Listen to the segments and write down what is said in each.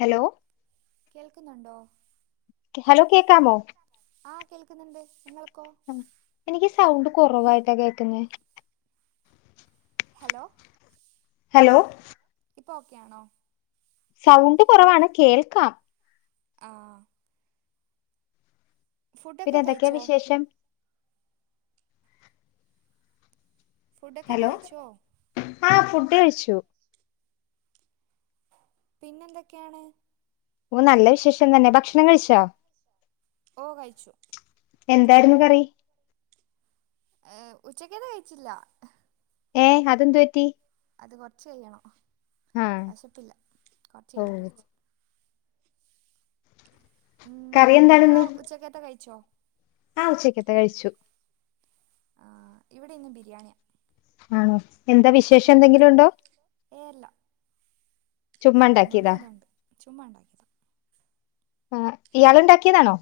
Hello കേൾക്കുന്നുണ്ടോ hello കേക്കാമോ? ആഹ്, കേക്കുന്നുണ്ട്. നിങ്ങൾക്കോ? എനിക്ക് സൗണ്ട് കെറവായിട്ടാ കേക്കുന്നെ. ഹലോ ഹലോ ഇപ്പൊ ഓക്കെയാണോ? സൗണ്ട് കൊറവാണ്. കേൾക്കാം. ആഹ് ഫുഡൊക്കെ പിന്നെന്തക്കെയാ കഴിച്ചോ വിശേഷം? ഫുഡക്കെ കയിച്ചോ? ആഹ്, ഫുഡ് കഴിച്ചു. പിന്നെന്തക്കെയാണ്? ഓഹ്, നല്ല വിശേഷം തന്നെ. ഭക്ഷണം കഴിച്ചോ? ഓഹ്, കഴിച്ചു. എന്തായിരുന്നു കറി? ഉച്ചക്കത് കഴിച്ചില്ല. ഏഹ്, അതെന്തു പറ്റി? അത് കൊറച്ച് കയ്യണം. ആ വെശപ്പില്ല കൊറച്ച് ഓ കയ്യട്ടെ വെച്ച്. ഉം, കറി നിങ്ങളോ ഉച്ചക്കത്തെ കയിച്ചോ? ആഹ് ഉച്ചയ്ക്കത്തെ കഴിച്ചു. ആഹ് ഇവിടെ ഇന്ന് ബിരിയാണിയാ. ആണോ, എന്താ വിശേഷം എന്തെങ്കിലും ഒണ്ടോ? ഏയ് അല്ല. തിന്നാൻ തോന്നി ചുമ്മണ്ടാക്കിയതാ. അതുണ്ട് ചുമ്മാ ഉണ്ടാക്കിയതാ ഇയാളുണ്ടാക്കിയതാണോ?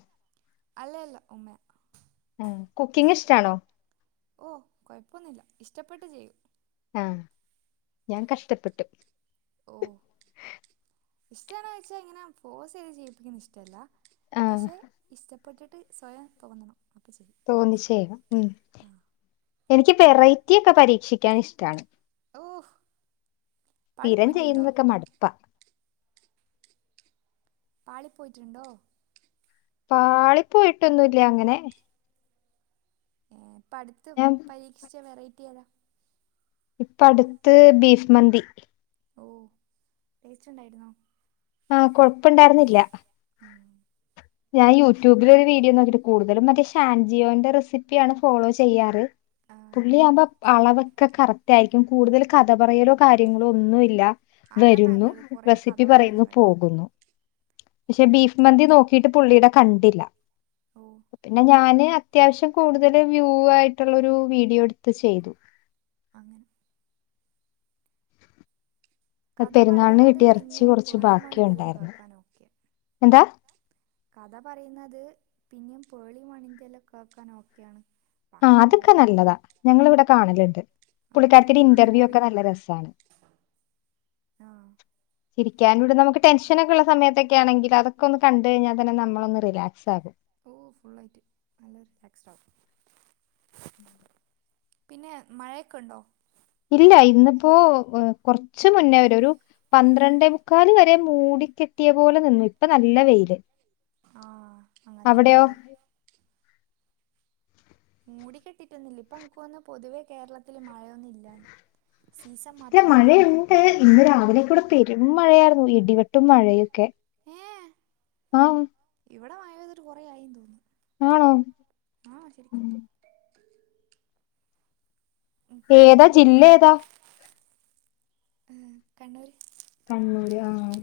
അല്ലല്ല ഉമ്മയാ. ആഹ്, കുക്കിങ് ഇഷ്ടാണോ? ഓഹ് കൊഴപ്പൊന്നുല്ല. ഇഷ്ടപ്പെട്ട് ചെയ്യും. ആഹ്, ഞാൻ കഷ്ടപ്പെട്ടും. ഓഹ്, ഇഷ്ടാണോന്ന് ചോയ്‌ച്ചാ ഇങ്ങനെ ഫോഴ്സ് ചെയ്ത് ചെയ്യിപ്പിക്കുന്ന ഇഷ്ടല്ല. ആ പക്ഷെ, ഇഷ്ടപ്പെട്ടിട്ട് സ്വയം തോന്നണം അപ്പ ചെയ്യും. തോന്നിച്ചെയ്യാ. ഉം, എനിക്ക് വെറൈറ്റി ഒക്കെ പരീക്ഷിക്കാൻ ഇഷ്ടാണ്. ഓഹ് സ്ഥിരം ചെയ്യുന്നതൊക്കെ മട്പ്പാ. പാളി പോയിട്ടുണ്ടോ? പാളി പോയിട്ടൊന്നുല്ല അങ്ങനെ. ഇപ്പട്ത്ത് ഞാൻ പരീക്ഷിച്ച വെറൈറ്റി ഏതാ? ഇപ്പ അട്ത്ത് ബീഫ് മന്തി. ഓഹ് ടേസ്റ്റുണ്ടായിരുന്നോ? ആഹ് കൊഴപ്പണ്ടായിരുന്നില്ല. ഉം. ഞാൻ യൂട്യൂബിൽ ഒരു വീഡിയോ നോക്കിട്ട് കൂടുതലും മറ്റേ ഷാൻജിയോന്റെ റെസിപ്പിയാണ് ഫോളോ ചെയ്യാറ്. ആ, പുള്ളിയാവുമ്പ അളവൊക്കെ കറക്റ്റായി രിക്കും. കൂടുതല് കഥ പറയലോ കാര്യങ്ങളോ ഒന്നുമില്ല. അതാ വരുന്നു, നല്ലത് കുറേ കഥ റെസിപ്പി പറയുന്നതിനെ പറയുന്നു, കാട്ടി പോകുന്നു. പക്ഷെ ബീഫ് മന്തി നോക്കിയിട്ട് പുള്ളിടെ കണ്ടില്ല. ഓഹ് പിന്നെ ഞാന് അത്യാവശ്യം കൂടുതൽ വ്യൂ ആയിട്ടുള്ള ഒരു വീഡിയോ എടുത്ത് ചെയ്തു. അങ്ങനെ കഥ പെരുന്നാളിന് പറയുന്നത് കിട്ടിയ ഇറച്ചി പിന്നെയും കുറച്ച് പേളി ബാക്കി മണിൻ്റെയൊക്കെ ഉണ്ടായിരുന്നു കേക്കാൻ ഓക്കെ എന്താ? കഥ പറയുന്നത് പിന്നിം പേളി മണിന്റെ എല്ലം കേക്കാൻ ഓക്കെയാണ് ആഹ് ബാക്കിയെല്ലാം അതൊക്കെ ബോറിങ് നല്ലതാ ഞങ്ങള് ഇവിടെ കാണല്ണ്ട് ആ പുള്ളിക്കാരത്തീടെ ബാക്കിയെല്ലാം ഇന്റർവ്യൂ ഒക്കെ ബോറിങ്ങാ നല്ല രസാണ് ആഹ് ഇരിക്കാനൂടെ നമ്മക്ക് ടെൻഷനൊക്കെയിള്ള സമയത്തെക്കെയാണെങ്കി അതൊക്കെ ഒന്ന് കണ്ട് കഴിഞ്ഞാ തന്നെ നമ്മളൊന്ന് റിലാക്സ് ആകും. ഓഹ് ഫുള്ളായിറ്റ് നല്ല റിലാക്സ്ടാകും. പിന്നെ മഴയൊക്കെ ഇണ്ടോ? ഇല്ലാ ഇന്നിപ്പോ ഏഹ് കൊറച്ച് മുന്നേ വരെ ഒരു പന്ത്രണ്ടേ മുക്കാല് വരെ മൂടിക്കെട്ടിയ പോലെ നിന്നു ഇപ്പൊ നല്ല വെയില് ആഹ് അങ്ങൻത്തെന്നെയാ അവിടെയോ ഇവടിം മൂടി കെട്ടിട്ടൊന്നൂല്ലാ ഇപ്പം എൻക്ക് തോന്ന് പൊതുവേ കേരളത്തില് മഴയൊന്നും ഇല്ലാന്ന് സീസൺ മാ ല് മഴയൊണ്ട് ഇന്ന് രാവിലെക്കെ ഇവടെ പെരും മഴയായിരുന്നു ഇടിവെട് ഏഹ് ആ ഇവിടെ മയപെയ്തിറ്റ് കൊറെ ആയീന്ന് തോന്ന് ആണോ ആഹ് ശരിക്കും ഇപ്പോ ഏതാ ജില്ല ഏതാ? ആഹ് കണ്ണൂര് കണ്ണൂര് ആഹ്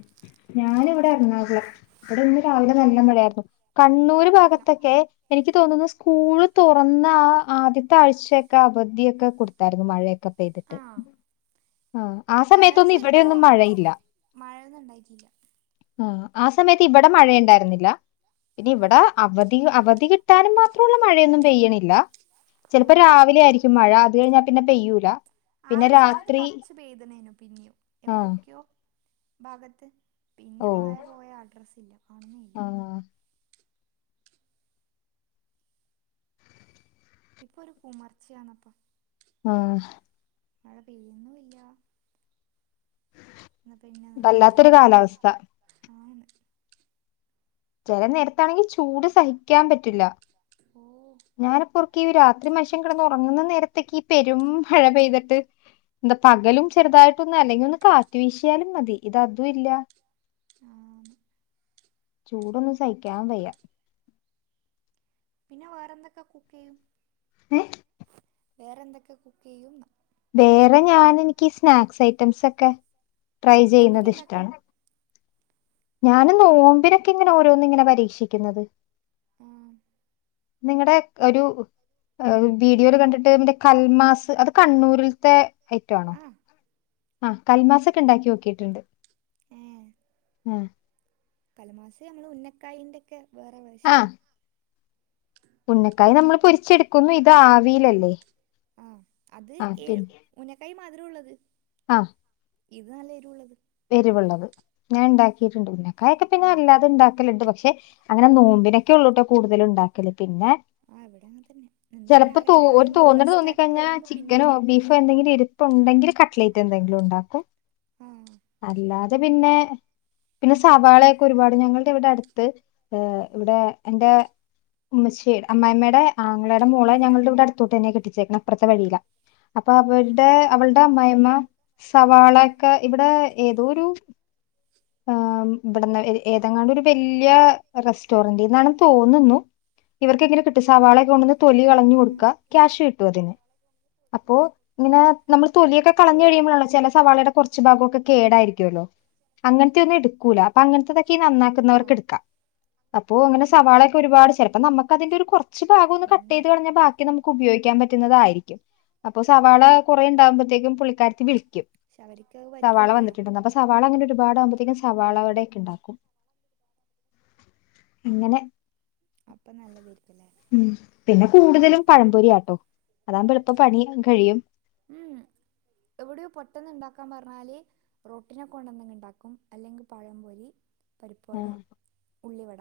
ഞാനിവിടെ എറണാകുളം ഇവിടെ ഇന്ന് രാവിലെ നല്ല മഴയായിരുന്നു. കണ്ണൂര് ഇവിടെ ഇല്ല ഭാഗത്തെക്കെ എനിക്ക് തോനുന്നു സ്കൂള് തൊറന്ന ആഹ് ആദ്യത്തെ ആഴ്ച്ചയൊക്കെ അവധിയൊക്കെ കൊടുത്തായിരുന്നു മഴയൊക്കെ പെയ്ത് ആഹ് ആഹ് ആ എന്നാലും സമയത്തൊന്നും ഇവിടെ ശരിക്കും ഒന്നും മഴയില്ലാ മഴയൊന്നും ഉണ്ടായിട്ടില്ല ആഹ് ആ സമയത്ത് ഇവിടെ മഴയ്ണ്ടായിരുന്നില്ലാ ഇനി ഇവിടെ ആഹ് അവധി അവധി കിട്ടാനും മാത്രൊള്ള മഴയൊന്നും പെയ്യണില്ലാ ചെലപ്പം ആഹ് രാവിലെ ആയിരിക്കും മഴ അത് കഴിഞ്ഞാ പിന്നെ പെയ്യൂല പിന്നെ രാത് ത് കൊറച്ച് പെയ്ത്ണേനു പിന്നിയും എവിടെക്കെയോ ഭാഗത്ത് പിന്നെ ഓ മയ പോയ അഡ്രസ്സേ ഇല്ലാ ആ കാണുന്നില്ലാ ഇപ്പൊ ഒരു കുമർച്ചയാന്നപ്പാ ആഹ് മഴ പെയ്യ്ന്നൂല്ലാ ഇന്നാ പിന്നെ നല്ല വല്ലാത്തൊരു വെയിലു അല്ലാ കാലാവസ്ഥ ആന്ന് ചെല നേരത്താണെങ്കി ചൂട് സഹിക്കാൻ പറ്റില്ലാ ഓഹ് ഞാനപ്പോർക്കും ഈ രാത്രി മൻഷ്യൻ കെടന്ന് ഒറങ്ങുന്ന നേരത്തൊക്കെ ഈ പെരും മഴ പെയ്തിട്ട് എന്താ പകലും ചെറുതായിട്ടൊന്ന് അല്ലെങ്കി ഒന്ന് കാറ്റ് വീശിയാലും മതി ഇത് അതും ഇല്ലാ ആഹ് ചൂടൊന്നും സഹിക്കാൻ വയ്യാ പിന്നെ വേറെന്തൊക്കെ കുക്കെയ്യും ഏ വേറെ എന്തൊക്കെ കുക്കെയ്യുംന്ന് വേറെ ഞാന് എനിക്ക് സ്നാക്സ് ഐറ്റംസ് ഒക്കെ ട്രൈ എന്തൊക്കെ ചെയ്യുന്നത് ഉണ്ടാക്കും ഇഷ്ട്ടാണ്. ഞാന് നോമ്പിനൊക്കെ ഇങ്ങനെ ഓരോന്ന് ഇങ്ങനെ പരീക്ഷിക്കുന്നത് ആഹ് നിങ്ങടെ ഒരു അഹ് വീഡിയോയിൽ കണ്ടിട്ട് ന്റെ കൽമാസ് അത് കണ്ണൂരിലത്തെ അയ്‌റ്റാണോ ആ ആഹ് കൽമാസൊക്കെ ഇണ്ടാക്കി നോക്കിട്ടുണ്ട് ഏഹ് കൽമാസ് നമ്മള ഉുന്നക്കായിന്റെക്കെ വേറെ ആ വേർഷൻ. ഉന്നക്കായ നമ്മൾ പൊരിച്ചെടുക്കുന്നു ഇത് ആവിയിലല്ലേ ആഹ് അത് ആ ഈ ഉന്നക്കായി മതുരള്ളത് ആഹ് ഇത് നല്ലേരുള്ളത് എരുവുള്ളത് ഞാൻ ഇണ്ടാക്കിയിട്ടുണ്ട് ഉന്നകായക്കോ പിന്നെ ആ അല്ലാതെ ഇണ്ടാക്കല്ണ്ട് പക്ഷെ അങ്ങനെ നോമ്പിനൊക്കെ ഒള്ളൂട്ടൊ കൂടുതലും ഉണ്ടാക്കല് പിന്നെ ആ ഇവിടെ അങ്ങനെ തന്നെ എന്തെങ്കിലും ചെലപ്പോ തോ ആരെങ്കിലും ഒരു വരുമ്പോ തോന്നല് ഗസ്റ്റ് ആറ്റം തോന്നിക്കഴിഞ്ഞാ വരുമ്പോ പിന്നെ ചിക്കനോ ഉണ്ടാക്കും ബീഫ് എന്തങ്കില് ഇരിപ്പ് ഉണ്ടെങ്കില് കട്ട്ലേറ്റ് എന്തെങ്കിലും ഉണ്ടാക്കും ആഹ് അല്ലാതെ പിന്നെ പിന്നെ സവാളയൊക്കെ ഒരുപാട് ഞങ്ങൾടെ ഇവിടെ അട്ത്ത് ഇവിടെ എന്റെ ഉമ്മച്ചിടെ അമ്മായ്മ്മടെ ആങ്ങളെടെ മോളെ എങ്ങനാ ഞങ്ങൾടെ ഇവടെ അടുത്തോട്ട്ന്നെ കെട്ടിച്ചേക്കണ് അപ്പൊറത്തെ വഴീലാ അപ്പ അവര്ടെ അവളുടെ ഓ അമ്മായിമ്മ സവാളൊക്കെ ഇവിടെ ഏതോരു [inaudible] ഇബടന്ന് ഏതെങ്ങാണ്ടൊരു ബല്ല്യ റെസ്റ്റോറന്റീന്നാണ് തോന്നുന്നു ഇവർക്കെങ്ങനെ കിട്ടും സവാളെക്ക കൊണ്ടന്ന് തൊലി കളഞ്ഞു ആ കൊടുക്കാ ക്യാഷ് കിട്ടു അതിന് അപ്പോ ഇങ്ങനെ നമ്മൾ തൊലിയൊക്കെ ഓ കളഞ്ഞു കഴിയുമ്പോഴാല്ലോ ചെല സവാളയുടെ കൊറച്ച് ഭാഗ ഒക്കെ കേടായിരിക്കുല്ലോ അങ്ങനത്തെന്നും എടുക്കൂല അപ്പൊ അങ്ങനത്തെതൊക്കെ ഇ ആ നന്നാക്കുന്നവർക്ക് എടുക്കാ അപ്പോ അങ്ങനെ സവാളൊക്കെ ഒരുപാട് ചെലപ്പോ നമുക്ക് അതിന്റെ ഒരു കൊറച്ച് ഭാഗൊന്ന് അങ്ങനെ കട്ടൈയ്ത് കളഞ്ഞ ബാക്കി നമുക്ക് ഉപയോഗിക്കാം പറ്റുന്നതായിരിക്കും അപ്പൊ സവാള കുറേണ്ടാകുമ്പഴത്തേക്കും പുള്ളിക്കാരത്തി വിളിക്കും ക്ഷെ അവരിക്കഹ്പറ്റ് സവാള വന്നിട്ടുണ്ടണ്ട് അപ്പൊ സവാള അങ്ങനെ ഒരുപാട് ആകുമ്പത്തേക്കും ഓ സവാള വടക്കെണ്ടാക്കും അങ്ങനെ അപ്പം നല്ല തൈകുല്ലേ ഉം പിന്നെ കൂടുതലും പഴംപൊരിയാട്ടോ അതാകുമ്പോ എളുപ്പം പണിം കഴിയും ഇവിടെ പൊട്ടെന്ന് ഇണ്ടാക്കാൻ പറഞ്ഞാല് റൊട്ടിനെ കൊണ്ടന്നങ്ങ് ഇണ്ടാക്കും അല്ലങ്കി പഴം പൊരി പരിപ്പ് വട ഉള്ളി വട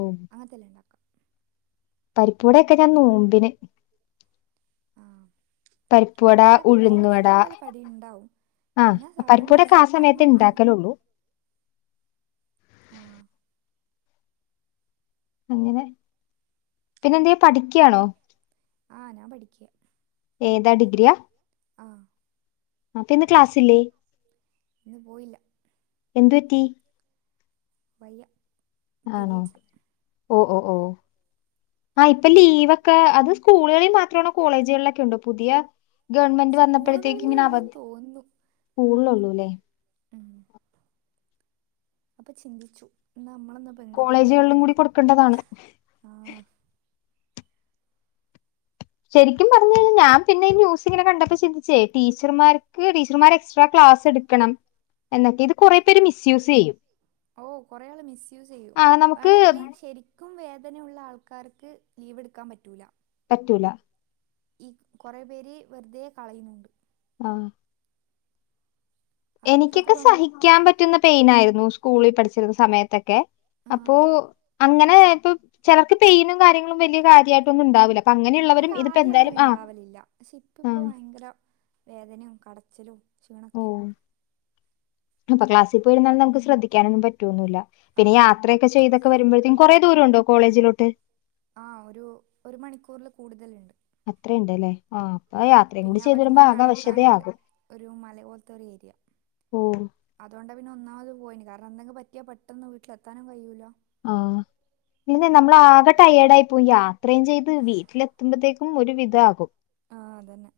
ഓഹ് അങ്ങനത്തെല്ലാം ഇണ്ടാക്കും പരിപ്പ് വടൊക്കെ ഞാൻ നോമ്പിന് പരിപ്പുവട ഇവിടെണ്ടാക്കും നോമ്പിന് ഉഴുന്നുവട പിന്നെ എന്തായാലും കടിണ്ടാവും ആഹ് പിന്നെ പരിപ്പുവടയൊക്കെ സാധാരണാസോ ആ സമയത്തെ ആരെങ്കി ഇണ്ടെങ്കി ഇണ്ടാക്കലുള്ളൂ ആഹ് അങ്ങനെ പിന്നെ എന്തേ പഠിക്കാണോ ആഹ് ഞാൻ പഠിക്കാ ഏതാ ഡിഗ്രിയാ ആഹ് അപ്പ ഇന്ന് ക്ലാസ്സ് ഇല്ലേ ഇന്ന് പോയില്ല എന്ത് പറ്റി വയ്യ ആണോ പീരീഡ്സാ ഓഹ് ഓഹ് ഓഹ് ആഹ് ഇപ്പൊ ലീവൊക്കെ അത് സ്കൂളുകളിൽ മാത്രാണോ കോളേജുകളിലൊക്കെ ഉണ്ടോ പുതിയ- ഗവൺമെന്റ് വന്നപ്പഴത്തേക്ക് സ്കൂളുകളിലേ ഇങ്ങനെ ഉള്ളൂ അവധി തോന്നുന്നു സ്കൂളില് ഒന്നും ഇല്ലേ ഉം അപ്പൊ ചിന്തിച്ചു ഇന്ന് നമ്മള് കോളേജുകളിലും കൂടി കൊടുക്കണ്ടതാണ് ആ ശരിക്കും പറഞ്കഴിഞ്ഞാ ഞാ പിന്നെ ന്യൂസ് ഇങ്ങനെ കണ്ടപ്പോ ചിന്തിച്ചേ - ടീച്ചർമാർക്ക് ടീച്ചർമാർ എക്സ്ട്രാ ക്ലാസ് എടുക്കണം എന്നാക്കെ ഇത് കൊറേ പേര് മിസ് യൂസ് ചെയ്യും ഓഹ് കൊറേ ആൾ മിസ് യൂസ് ചെയ്യും ആ നമുക്ക് വേണെങ്കില് ശരി ക്കും വേദനയുള്ള ആൾക്കാർക്ക് ലീവെടുക്കാൻ പറ്റൂല്ല പറ്റൂല ഈ കൊറേ പേര് വെറുതെ കളയുന്നുണ്ട് ആഹ് അത് ഇപ്പോഴത്തെ എനിക്കൊക്കെ പെൺ സഹിക്കാൻ പറ്റുന്ന പെയിനായിരുന്നു സ്കൂളിൽ പഠിച്ചിരുന്ന സമയത്തൊക്കെ ആ അപ്പോ അങ്ങനെ ആയപ്പൊ ചെലർക്ക് പെയിനും കാര്യങ്ങളും വല്യ കാര്യമായിട്ടൊന്നും ഉണ്ടാവുല എനക്ക് ആദ്യം അങ്ങനെ ഇണ്ടാവലില്ല പക്ഷെ ഇപ്പ ആ ഇപ്പ ഭയങ്കരം- വേദനേം കടച്ചിലും ക്ഷീണൊക്കെയാ ഇപ്പ ക്ലാസിപൊയി ഇരുന്നാലും നമുക്ക്‌ ശ്രദ്ധിക്കാനും ഒന്നും പറ്റുവൊന്നുവില്ല പിന്നെ ആ യാത്രയൊക്കെ ചെയ്തൊക്കെ വരുമ്പോഴത്തേക്കും കൊറേ ദൂരം ഉണ്ടോ കോളേജിലോട്ട് ആഹ് ഒരു ഒരു മണിക്കൂറിൽ കൂടുതല് ഇണ്ട്. അത്ര ഇണ്ട് ഇല്ലേ ആഹ് ആ യാത്രയും കൂടി പിന്നെ ചെയ്തു അവിടുന്ന് വേരുമ്പോ ആകെ നടക്കാനുണ്ട് അവശ്യതയാകും ഒരു മല ഉം അതൊണ്ടാ പിന്നെ ഒന്നാമത് പോയീന് കാരണം എന്തെങ്കിലും പറ്റിയാ പെട്ടെന്ന് വീട്ടിലെത്താനും കയ്യൂല ആഹ് പിന്നെ നമ്മള് ആകെ റ്റയേട് ആയിപോയി യാത്രയും ചെയ്ത് വീട്ടിലെത്തുമ്പോഴത്തേക്കും- ക്കും ഒരു വിധം ആകും. ആഹ് അത് തന്നെ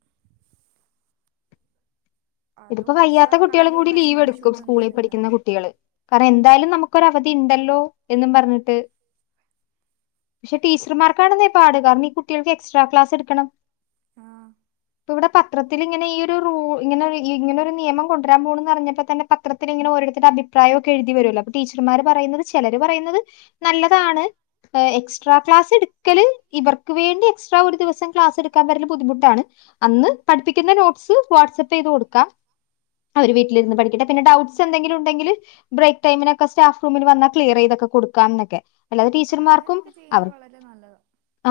അതോ ഇതിപ്പൊ വയ്യാത്ത കുട്ടികളും ബസ്സുകാർക്കാണെങ്കിൽ ഒരു കൂടി പക്ഷെ ലീവെടുക്കും മനുഷ്യത്വം സ്കൂളിൽ എന്തായാലും പഠിക്കുന്ന ഉണ്ടാവില്ല കുട്ടികള് കാരണം എന്തായാലും നമുക്കൊരവധി ഇണ്ടല്ലോ എന്നും പറഞ്ഞിട്ട് പക്ഷേ ടീച്ചർമാർക്കാണെന്നേ പാട് കാരണം ഈ കുട്ടികൾക്ക് എക്സ്ട്രാ ക്ലാസ് എടുക്കണം. ആഹ് ഇവിടെ പത്രത്തിൽ ഇങ്ങനെ ഈ ഒരു റൂള് ഇങ്ങനെ - ഇങ്ങനെ ഒരു നിയമം കൊണ്ടുവരാൻ പോണ് പറഞ്ഞപ്പോ തന്നെ പത്രത്തിൽ ഇങ്ങന ഓരോരുത്തര് അഭിപ്രായൊക്കെ എഴുതി വരുല്ലോ ടീച്ചർമാര് പറയുന്നത് ചെലര് പറയുന്നത് നല്ലതാണ് എക്സ്ട്രാ ക്ലാസ് എടുക്കല് ഇവർ- വീണ്ടും എക്സ്ട്രാ ഒരു ദിവസം ക്ലാസ് എടുക്കാൻ വരുന്നെ ബുദ്ധിമുട്ടാണ്. അന്ന് പഠിപ്പിക്കുന്ന നോട്സ് വാട്സ് പ്പ് ചെയ്ത് കൊടുക്കാം അവര് വീട്ടിലിരുന്ന് പഠിക്കട്ടെ പിന്നെ ഡൗട്ട്സ് എന്തെിലും ഉണ്ടെങ്കില് - ബ്രേക്ക് ടൈംമിനൊക്കെ സ്റ്റാഫ്റൂമിൽ വന്നാ ക്ലിയർ ചെയ്തക്കെ കൊടുക്കാം എന്നൊക്കെ അല്ലാതെ ആ ടീച്ചർമാർക്കും അങ്ങനെയൊക്കെ ചെയ്യുന്നത് അവർ- വളരെ നല്ലതാ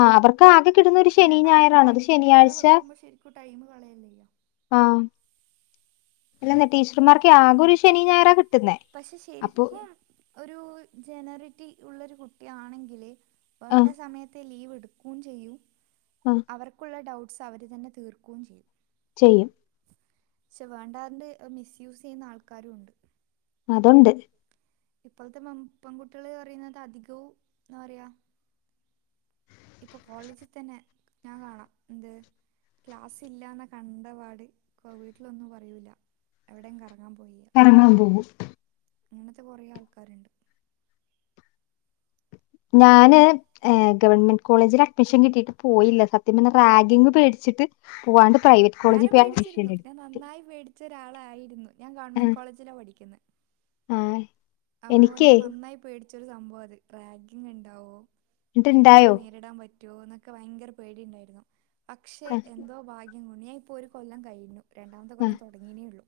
ആഹ് അവർക്ക് ആകെ കിട്ടുന്ന ഒരു ശനി അല്ലാണ്ട് ഞായറാണ് അത് അവർക്കായിട്ട് വേറെ ശനിയാഴ്ച- വെക്കുമ്പോൾ ശരിക്കും ടൈം കളയല്ലേ ആഹ് അല്ലന്നെ ടീച്ചർമാർക്കെ ആകെ ഒരു ശനിം ഞായറാ കി പക്ഷേ ശരിക്കും ഒരു ജനറിറ്റി ഉള്ളൊരു കുട്ടിയാണെങ്കില് ആ വേണ്ട സമയത്ത് ലീവ് ഇട്ക്കും ചെയ്യും ആഹ് അവർക്കുള്ള ഡൗട്ട്സ് അവര് തന്നെ തീർ‌ക്കും ചെയ്യും ചെയ്യും ചെ വേണ്ടാണ്ട് അഹ് മിസ്യൂസെയ്യുന്ന ആൾക്കാരുവുണ്ട് അതുണ്ട് ഇപ്പള്ത്തെ മ പെൺകുട്ട്യള് പറയിന്നത് അധികവും എന്താ പറിയാ ഇപ്പൊ കോളേജി തന്നെ ഞാൻ കാണാ എന്ത് ക്ലാസ്സില്ലാന്നെ കണ്ടപാട് കോ വീട്ട്ലൊന്നും പറയൂല എവ്ടെം കറങ്ങാൻ പോയിയറിം കറങ്ങാൻ പോവും ഇങ്ങനത്തെ കൊറേ ആൾക്കാര്ണ്ട് ഞാന് ഏഹ് ഗവൺമെന്റ് കോളേജില് അഡ്മിഷൻ കിട്ടിട്ട് പോയില്ല സത്യം പർഞ്ഞാ റാഗിങ് പേട്ച്ചിട്ട് പോവാണ്ട് പ്രൈവറ്റ് കോളേജി ഞാനും പോയി പേടിച്ചിരുന്നു അഡ്മിഷനെട് ഞാൻ നന്നായി പേടിച്ച ഒരാളായിരുന്നു ഞാൻ ആഹ് ഗവൺമെന്റ് കോളേജിലാ പഠിക്ക്യുന്നെ ആഹ് അപ്പൊ എനിക്കേ ഞാൻ നന്നായി പേടിച്ചൊരു സംഭവാ അത് റാഗിങ് ഇണ്ടാവോ എനിക്ക്യത് എന്നിട്ടുണ്ടായോ നേരിടാൻ പറ്റുവോന്നൊക്കെ ഭയങ്കര പേടി ഇണ്ടാരുന്നു പക്ഷേ ആഹ് എന്തോ ഭാഗ്യം കൊണ്ട് ഞായിപ്പോ ഒരു കൊല്ലം കഴിഞ്ഞു രണ്ടാമത്തെ ആഹ് കൊല്ലം തുടങ്ങിന്നേള്ളു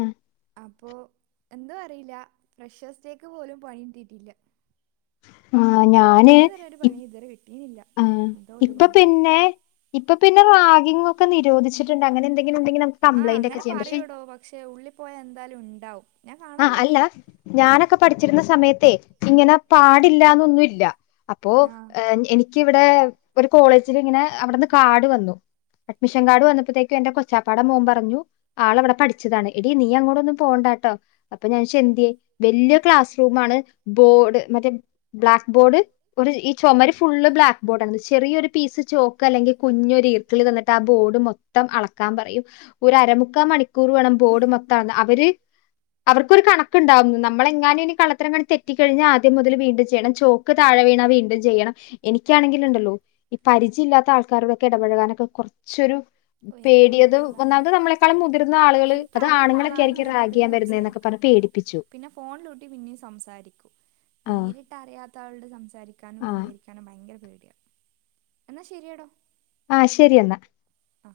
ആഹ് അപ്പോ എന്തോ അറീല്ല ഫ്രഷസ് ഡേക്ക് പോലും പണി കിട്ടിയിട്ടില്ല ആഹ് ഞാന് ഇതുവരെ ഒരു ഇ പണി ഇതുവരെ കിട്ടിയില്ല ആഹ് എന്തോ ഇപ്പ ഇതുകൊണ്ട് പിന്നെ ഇപ്പ പിന്നെ റാഗിങ്ങൊക്കെ നിരോധിച്ചിട്ട്ണ്ട് അങ്ങനെ എന്തെ ആഹ് അങ്ങനെ പറയടോ പക്ഷേ ഉള്ളി പോയാ എന്താലും ഉണ്ടാവും ഞാൻ ആഹ് കാണാറുണ്ട് അല്ല ഞാനൊക്കെ പഠ്ച്ചിരുന്ന സമയത്തെ ഇങ്ങനെ പാടില്ലാന്നൊന്നും ഇല്ല അപ്പോ ആ ഏഹ് എനിക്കിവെടെ ഒരു കോളേജില് ഇങ്ങനെ അവ്ട്ന്ന് കാർഡ് വന്നു അഡ്മിഷൻ കാർഡ് വന്നപ്പത്തേക്കും എന്റെ കൊച്ചാപ്പാടെ മോൻ പറഞ്ഞു ആള് അവടെ പഠിച്ചതാണ് എടി നീ അങ്ങോട്ടൊന്നും പോണ്ടാട്ടോ അപ്പം ഞാനോയ്ച്ച് എന്ത്യെ വെല്ല്യ ക്ലാസ് റൂമാണ് ബോർഡ് മറ്റേ ബ്ലാക്ക് ബോർഡ് ഒരു ഈ ചൊമര് ഫുള്ള് ബ്ലാക്ക് ബോർഡാണ് ചെറിയൊരു പീസ് ചോക്ക് അല്ലെങ്കി കുഞ്ഞൊര് ഈർക്കിള് തന്നിട്ട് ആ ബോർഡ് മൊ ത്തം അളക്കാൻ പറിയും ഒരു അരമുക്കാ മണിക്കൂർ വേണം ബോർഡ് മൊത്തം അളന്ന് അവര് അവർക്കൊരു കണക്ക്ണ്ടാവും നമ്മളെങ്ങാനും ഇനി കള്ളത്തരങ്ങാനും തെറ്റി കഴിഞ്ഞാ ആദ്യം മുതല് വീണ്ടും ചെയ്യണം ചോ ക്ക് താഴെ വീണാ വീണ്ടും ചെയ്യണം എനിക്ക്യാണെങ്കില്ണ്ടല്ലോ ഈ പരിചില്ലാത്ത ആൾക്കാരോടൊക്കെ ഇടപഴകാനൊക്കെ കൊറ്ച്ചൊരു ഓ ഏറ്റവും പേടിയതു പേടിയുള്ള ആളാണ് ഒന്നാമത് നമ്മളെക്കാളും മുതിർന്ന ആള്കള് അത് എനിക്കറിയുന്ന ആണ്ങ്ങളൊക്ക്യായിരിക്ക്യും ആളാണെങ്കിൽ റാഗെയ്യാൻ എത്രയും വെരുന്നേന്നൊക്കെ [unintelligible] പിന്നെ ഫോണ്ലൂട്ടി പിന്നിം സംസാരിക്കും ആഹ് നേരിട്ടറിയാത്ത ആളോട് സം സാരിക്കാനും ആഹ്. പ്രതികരിക്ക്യാനും ഭയങ്കര പേടിയാ എന്നാ ശരിയെടോ ആഹ് ശരിയന്നാ ആ